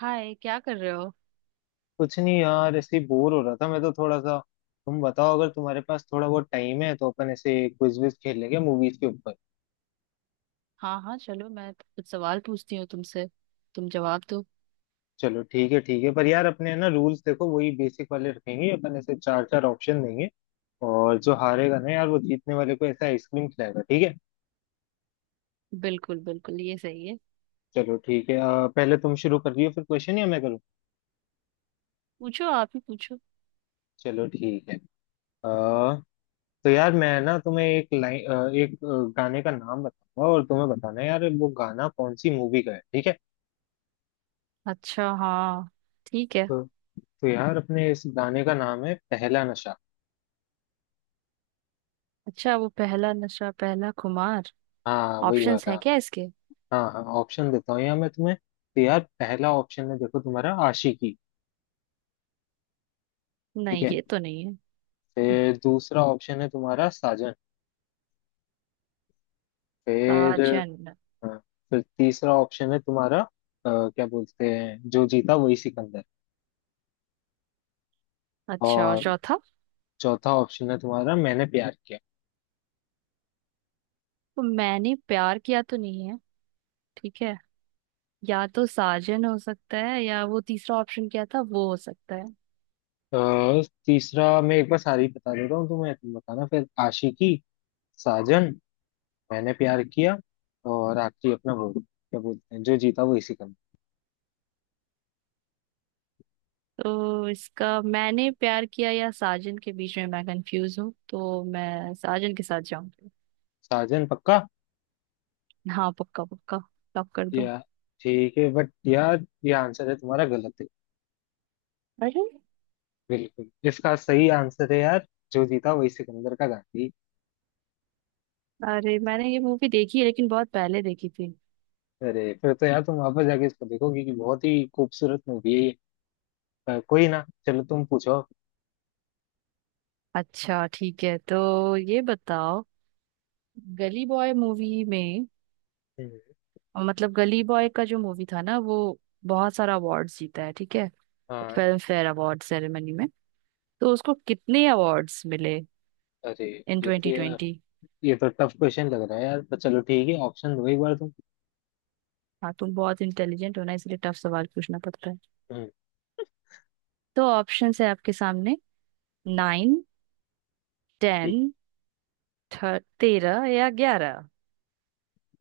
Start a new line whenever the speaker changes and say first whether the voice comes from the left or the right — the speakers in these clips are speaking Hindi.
right: हाय क्या कर रहे हो।
left: कुछ नहीं यार, ऐसे बोर हो रहा था मैं तो थोड़ा सा। तुम बताओ, अगर तुम्हारे पास थोड़ा बहुत टाइम है तो अपन ऐसे क्विज विज खेल लेंगे मूवीज के ऊपर।
right: हाँ हाँ चलो मैं कुछ सवाल पूछती हूँ तुमसे। तुम जवाब दो।
left: चलो ठीक है, ठीक है, पर यार अपने है ना रूल्स, देखो वही बेसिक वाले रखेंगे अपन, ऐसे चार चार ऑप्शन देंगे। और जो हारेगा ना यार, वो जीतने वाले को ऐसा आइसक्रीम खिलाएगा, ठीक है।
right: बिल्कुल बिल्कुल ये सही है।
left: चलो ठीक है। पहले तुम शुरू कर रही हो फिर क्वेश्चन या मैं करूँ?
right: पूछो आप ही पूछो।
left: चलो ठीक है। आ, तो यार मैं ना तुम्हें एक लाइन एक गाने का नाम बताऊंगा, और तुम्हें बताना है यार वो गाना कौन सी मूवी का है, ठीक है।
right: अच्छा हाँ। ठीक है।
left: तो तो यार अपने इस गाने का नाम है पहला नशा।
right: अच्छा वो पहला नशा पहला खुमार।
left: हाँ वही
right: ऑप्शंस है
left: वाला।
right: क्या इसके।
left: हाँ हाँ, ऑप्शन देता हूँ यार मैं तुम्हें, तो यार पहला ऑप्शन है देखो तुम्हारा, आशिकी। ठीक
right: नहीं
left: है।
right: ये तो नहीं है।
left: फिर दूसरा ऑप्शन है तुम्हारा, साजन। फिर
right: साजन।
left: हाँ, फिर तीसरा ऑप्शन है तुम्हारा क्या बोलते हैं, जो जीता वही सिकंदर।
right: अच्छा और
left: और
right: चौथा।
left: चौथा ऑप्शन है तुम्हारा, मैंने प्यार किया।
right: वो मैंने प्यार किया तो नहीं है। ठीक है। या तो साजन हो सकता है या वो तीसरा ऑप्शन क्या था वो हो सकता है।
left: तीसरा, मैं एक बार सारी बता देता हूँ तुम्हें, तुम बताना फिर। आशिकी, साजन, मैंने प्यार किया, और आखिरी अपना वोट क्या बोलते हैं, जो जीता वो इसी का।
right: तो इसका मैंने प्यार किया या साजन के बीच में मैं कंफ्यूज हूँ तो मैं साजन के साथ जाऊंगी।
left: साजन पक्का।
right: हाँ पक्का पक्का। लॉक कर दो।
left: या ठीक है, बट यार ये आंसर है तुम्हारा गलत है।
right: अरे।
left: बिल्कुल, इसका सही आंसर है यार, जो जीता वही सिकंदर का गांधी।
right: अरे मैंने ये मूवी देखी है लेकिन बहुत पहले देखी थी।
left: अरे, फिर तो यार तुम वापस जाके इसको देखोगे कि बहुत ही खूबसूरत मूवी है ये। कोई ना, चलो तुम पूछो।
right: अच्छा ठीक है तो ये बताओ। गली बॉय मूवी में।
left: हम्म,
right: मतलब गली बॉय का जो मूवी था ना वो बहुत सारा अवार्ड्स जीता है। ठीक है।
left: हाँ।
right: फिल्म फेयर अवार्ड सेरेमनी में तो उसको कितने अवार्ड्स मिले
left: अरे
right: इन
left: ये तो
right: ट्वेंटी
left: यार,
right: ट्वेंटी
left: ये तो टफ क्वेश्चन लग रहा है यार, पर चलो ठीक है, ऑप्शन दो एक बार तुम।
right: हाँ तुम बहुत इंटेलिजेंट हो ना इसलिए टफ सवाल पूछना पड़ता है।
left: हम्म,
right: तो ऑप्शंस है आपके सामने। 9। 10। 13 या 11।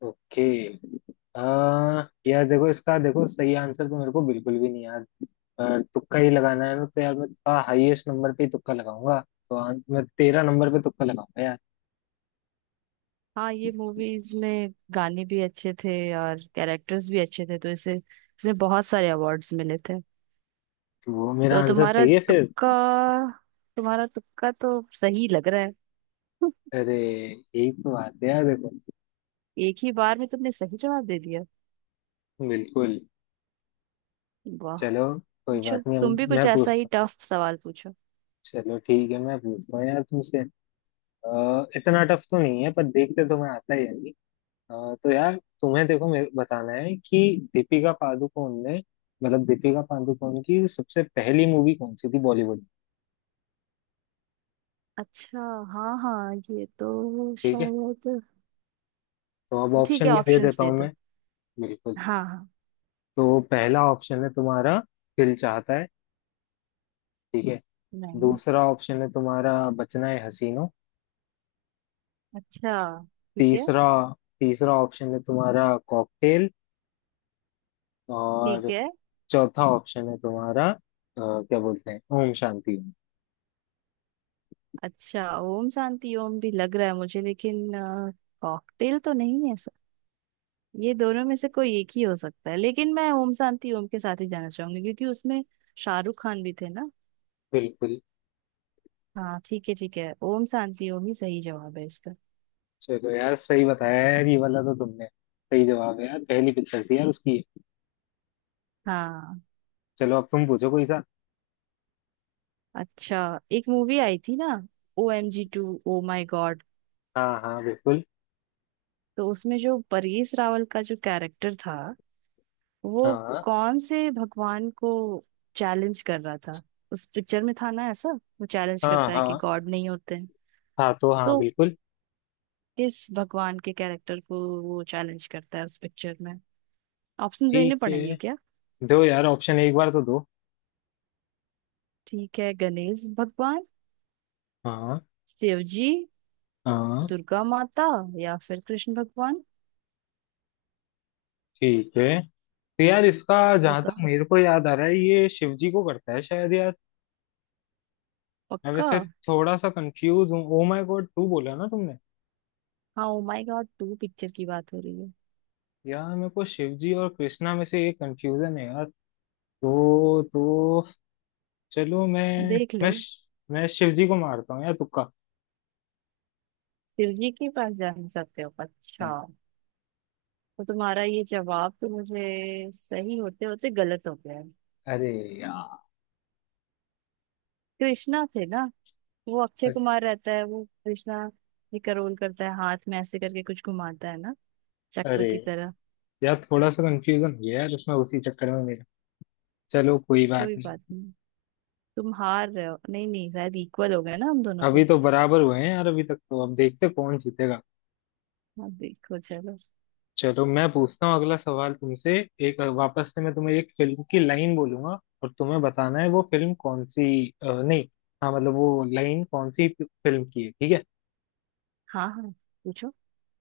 left: ओके। आ, यार देखो इसका, देखो सही आंसर तो मेरे को बिल्कुल भी नहीं याद, पर तुक्का ही लगाना है ना, तो यार मैं थोड़ा हाईएस्ट नंबर पे ही तुक्का लगाऊंगा। तो मैं 13 नंबर पे तुक्का लगाऊंगा यार।
right: हाँ ये मूवीज में गाने भी अच्छे थे और कैरेक्टर्स भी अच्छे थे तो इसे इसने बहुत सारे अवार्ड्स मिले थे।
left: तो मेरा
right: तो
left: आंसर
right: तुम्हारा
left: सही है फिर?
right: तुक्का। तुम्हारा तुक्का तो सही लग रहा है।
left: अरे यही तो बात है यार देखो।
right: एक ही बार में तुमने सही जवाब दे दिया।
left: बिल्कुल।
right: वाह।
left: चलो कोई
right: पूछो
left: बात नहीं,
right: तुम
left: अब
right: भी कुछ
left: मैं
right: ऐसा ही
left: पूछता हूँ।
right: टफ सवाल पूछो।
left: चलो ठीक है, मैं पूछता हूँ यार तुमसे। इतना टफ तो नहीं है पर देखते तो मैं आता ही है। हाँ, तो यार तुम्हें देखो मेरे को बताना है कि दीपिका पादुकोण ने, मतलब दीपिका पादुकोण की सबसे पहली मूवी कौन सी थी बॉलीवुड में।
right: अच्छा। हाँ हाँ ये तो
left: ठीक है,
right: शायद।
left: तो अब
right: ठीक है
left: ऑप्शन भी दे
right: ऑप्शंस
left: देता
right: दे
left: हूँ
right: दो।
left: मैं, बिल्कुल।
right: हाँ हाँ।
left: तो पहला ऑप्शन है तुम्हारा, दिल चाहता है। ठीक है।
right: नाइन।
left: दूसरा ऑप्शन है तुम्हारा, बचना है हसीनो।
right: अच्छा। ठीक है।
left: तीसरा तीसरा ऑप्शन है तुम्हारा, कॉकटेल।
right: ठीक
left: और
right: है।
left: चौथा ऑप्शन है तुम्हारा क्या बोलते हैं, ओम शांति ओम।
right: अच्छा ओम शांति ओम भी लग रहा है मुझे लेकिन कॉकटेल तो नहीं है सर। ये दोनों में से कोई एक ही हो सकता है लेकिन मैं ओम शांति ओम के साथ ही जाना चाहूंगी क्योंकि उसमें शाहरुख खान भी थे ना।
left: बिल्कुल।
right: हाँ ठीक है ओम शांति ओम ही सही जवाब है इसका।
left: चलो यार सही बताया यार, ये वाला तो तुमने सही जवाब है यार, पहली पिक्चर थी यार उसकी।
right: हाँ।
left: चलो अब तुम पूछो कोई सा।
right: अच्छा एक मूवी आई थी ना। OMG 2 O my God.
left: हाँ हाँ बिल्कुल।
right: तो उसमें जो परेश रावल का जो कैरेक्टर था वो
left: हाँ
right: कौन से भगवान को चैलेंज कर रहा था। उस पिक्चर में था ना ऐसा। वो चैलेंज
left: हाँ।
right: करता है कि
left: हाँ
right: गॉड नहीं होते हैं।
left: हाँ तो हाँ
right: तो
left: बिल्कुल।
right: किस भगवान के कैरेक्टर को वो चैलेंज करता है उस पिक्चर में। ऑप्शन देने
left: ठीक
right: पड़ेंगे
left: है,
right: क्या।
left: दो यार ऑप्शन एक बार तो दो।
right: ठीक है। गणेश भगवान।
left: हाँ
right: शिव जी।
left: हाँ।
right: दुर्गा माता। या फिर कृष्ण भगवान।
left: ठीक है। तो यार इसका जहां तक
right: बता।
left: मेरे को याद आ रहा है, ये शिव जी को करता है शायद यार। मैं
right: पक्का।
left: वैसे थोड़ा सा कंफ्यूज हूँ, ओ माय गॉड टू बोला ना तुमने?
right: हाँ ओ माय गॉड 2 पिक्चर की बात हो रही है।
left: यार मेरे को शिव जी और कृष्णा में से एक कंफ्यूजन है यार। तो चलो मैं
right: देख लो।
left: मैं मैं शिव जी को मारता हूँ यार, तुक्का
right: शिव जी के पास जाना चाहते हो
left: मारता
right: अच्छा।
left: हूँ।
right: तो तुम्हारा ये जवाब तो मुझे सही होते होते गलत हो गया है।
left: अरे यार
right: कृष्णा थे ना। वो अक्षय कुमार रहता है वो कृष्णा। ये करोल करता है हाथ में ऐसे करके कुछ घुमाता है ना। चक्र
left: अरे
right: की तरह।
left: यार थोड़ा सा कंफ्यूजन हो गया यार, उसमें उसी चक्कर में मेरा। चलो कोई बात
right: कोई
left: नहीं।
right: बात नहीं। तुम हार रहे हो नहीं नहीं शायद इक्वल हो गए ना हम दोनों तो।
left: अभी तो बराबर हुए हैं यार अभी तक तो, अब देखते कौन जीतेगा।
right: हाँ देखो चलो।
left: चलो मैं पूछता हूँ अगला सवाल तुमसे। एक वापस से मैं तुम्हें एक फिल्म की लाइन बोलूंगा, और तुम्हें बताना है वो फिल्म कौन सी। नहीं, हाँ मतलब वो लाइन कौन सी फिल्म की है, ठीक है।
right: हाँ हाँ पूछो।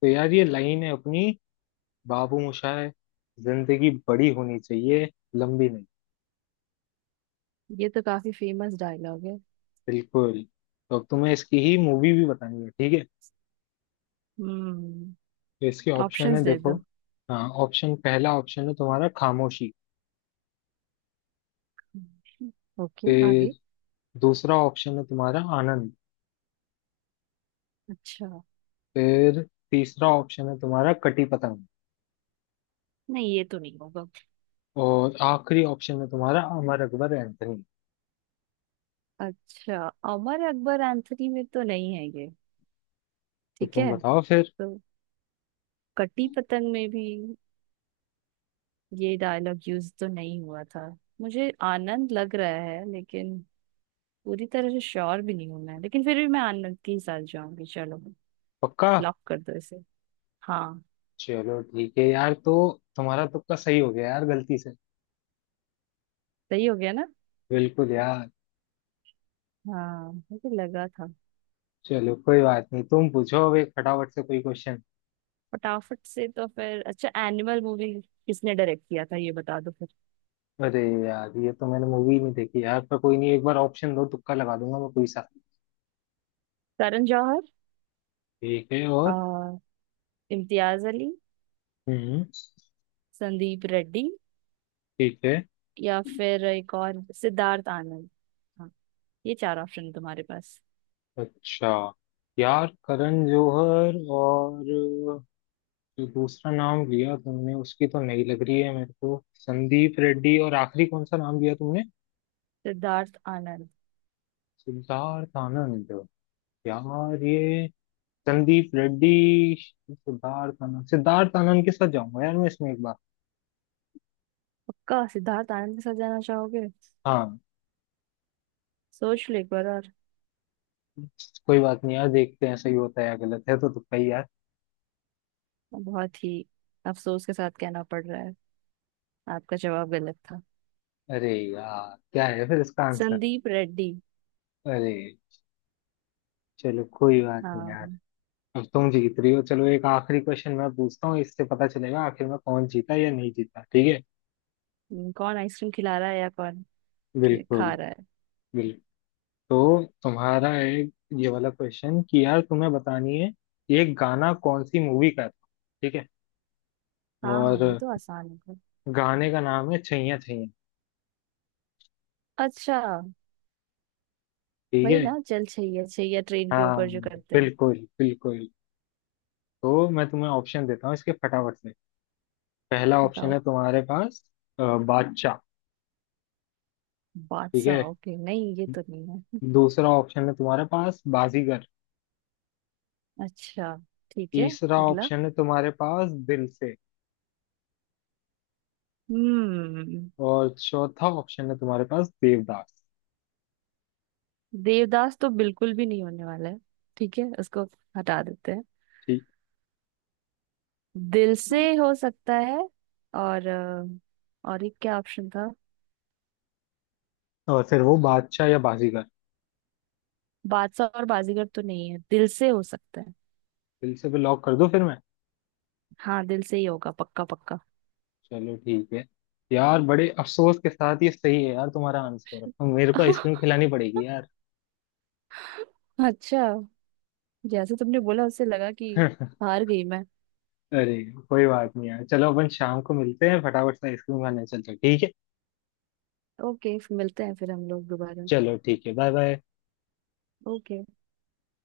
left: तो यार ये लाइन है अपनी, बाबू मोशाय जिंदगी बड़ी होनी चाहिए, लंबी नहीं।
right: ये तो काफी फेमस डायलॉग है।
left: बिल्कुल। तो अब तुम्हें इसकी ही मूवी भी बतानी है, ठीक है।
right: हम्म।
left: तो इसके ऑप्शन
right: ऑप्शंस
left: है
right: दे
left: देखो।
right: दो।
left: हाँ ऑप्शन, पहला ऑप्शन है तुम्हारा, खामोशी।
right: ओके आगे।
left: फिर दूसरा ऑप्शन है तुम्हारा, आनंद।
right: अच्छा।
left: फिर तीसरा ऑप्शन है तुम्हारा, कटी पतंग।
right: नहीं ये तो नहीं होगा।
left: और आखिरी ऑप्शन है तुम्हारा, अमर अकबर एंथनी।
right: अच्छा। अमर अकबर एंथनी में तो नहीं है ये।
left: तो
right: ठीक
left: तुम
right: है।
left: बताओ फिर।
right: तो कटी पतंग में भी ये डायलॉग यूज तो नहीं हुआ था। मुझे आनंद लग रहा है लेकिन पूरी तरह से श्योर भी नहीं हूं मैं लेकिन फिर भी मैं आनंद के ही साथ जाऊंगी चलो।
left: पक्का?
right: लॉक कर दो इसे। हाँ।
left: चलो ठीक है यार, तो तुम्हारा तुक्का सही हो गया यार गलती से।
right: सही हो गया ना।
left: बिल्कुल यार।
right: हाँ मुझे लगा था।
left: चलो कोई बात नहीं, तुम पूछो अब एक फटाफट से कोई क्वेश्चन।
right: फटाफट से तो फिर अच्छा एनिमल मूवी किसने डायरेक्ट किया था ये बता दो फिर।
left: अरे यार ये तो मैंने मूवी नहीं देखी यार, पर कोई नहीं एक बार ऑप्शन दो, तुक्का लगा दूंगा मैं कोई सा।
right: करण जौहर।
left: ठीक है। और
right: आ, इम्तियाज अली।
left: हम्म।
right: संदीप रेड्डी।
left: ठीक है।
right: या फिर एक और सिद्धार्थ आनंद। हाँ, ये चार ऑप्शन तुम्हारे पास।
left: अच्छा यार करण जौहर और जो दूसरा नाम लिया तुमने उसकी तो नहीं लग रही है मेरे को, संदीप रेड्डी और आखिरी कौन सा नाम लिया तुमने?
right: सिद्धार्थ आनंद।
left: सिद्धार्थ आनंद। यार ये संदीप रेड्डी, सिद्धार्थ आनंद के साथ जाऊंगा यार मैं इसमें एक बार।
right: पक्का सिद्धार्थ आनंद के साथ जाना चाहोगे।
left: हाँ
right: सोच लो एक बार और।
left: कोई बात नहीं यार, देखते हैं सही होता है या गलत है, तो तुक्का ही यार।
right: बहुत ही अफसोस के साथ कहना पड़ रहा है आपका जवाब गलत था।
left: अरे यार क्या है फिर इसका आंसर?
right: संदीप रेड्डी।
left: अरे, चलो कोई बात नहीं
right: हाँ।
left: यार, अब तुम जीत रही हो। चलो एक आखिरी क्वेश्चन मैं पूछता हूँ, इससे पता चलेगा आखिर में कौन जीता या नहीं जीता, ठीक है।
right: कौन आइसक्रीम खिला रहा है या कौन
left: बिल्कुल
right: खा रहा है।
left: बिल्कुल। तो तुम्हारा एक ये वाला क्वेश्चन कि यार तुम्हें बतानी है ये गाना कौन सी मूवी का था, ठीक है।
right: हाँ
left: और
right: हाँ ये तो आसान होगा।
left: गाने का नाम है छैया छैया।
right: अच्छा।
left: ठीक
right: वही
left: है।
right: ना चल छैया छैया ट्रेन के
left: हाँ
right: ऊपर जो करते हैं।
left: बिल्कुल बिल्कुल। तो मैं तुम्हें ऑप्शन देता हूँ इसके फटाफट से। पहला ऑप्शन
right: बताओ।
left: है तुम्हारे पास बादशाह। ठीक है।
right: बादशाह ओके नहीं ये तो नहीं है।
left: दूसरा ऑप्शन है तुम्हारे पास, बाजीगर।
right: अच्छा। ठीक है।
left: तीसरा
right: अगला।
left: ऑप्शन है तुम्हारे पास, दिल से।
right: हम्म।
left: और चौथा ऑप्शन है तुम्हारे पास, देवदास।
right: देवदास तो बिल्कुल भी नहीं होने वाला है। ठीक है उसको हटा देते हैं।
left: ठीक,
right: दिल से हो सकता है और और एक क्या ऑप्शन था।
left: और फिर वो बादशाह या बाजीगर?
right: बादशाह और बाजीगर तो नहीं है दिल से हो सकता है।
left: दिल से भी लॉक कर दो फिर मैं।
right: हाँ दिल से ही होगा पक्का पक्का।
left: चलो ठीक है यार, बड़े अफसोस के साथ ये सही है यार तुम्हारा आंसर, अब मेरे को आइसक्रीम खिलानी पड़ेगी यार।
right: अच्छा। जैसे तुमने बोला उससे लगा कि हार गई मैं।
left: अरे कोई बात नहीं यार, चलो अपन शाम को मिलते हैं फटाफट से आइसक्रीम खाने चलते हैं, ठीक है।
right: ओके मिलते हैं फिर हम लोग दोबारा।
left: चलो ठीक है, बाय बाय।
right: ओके।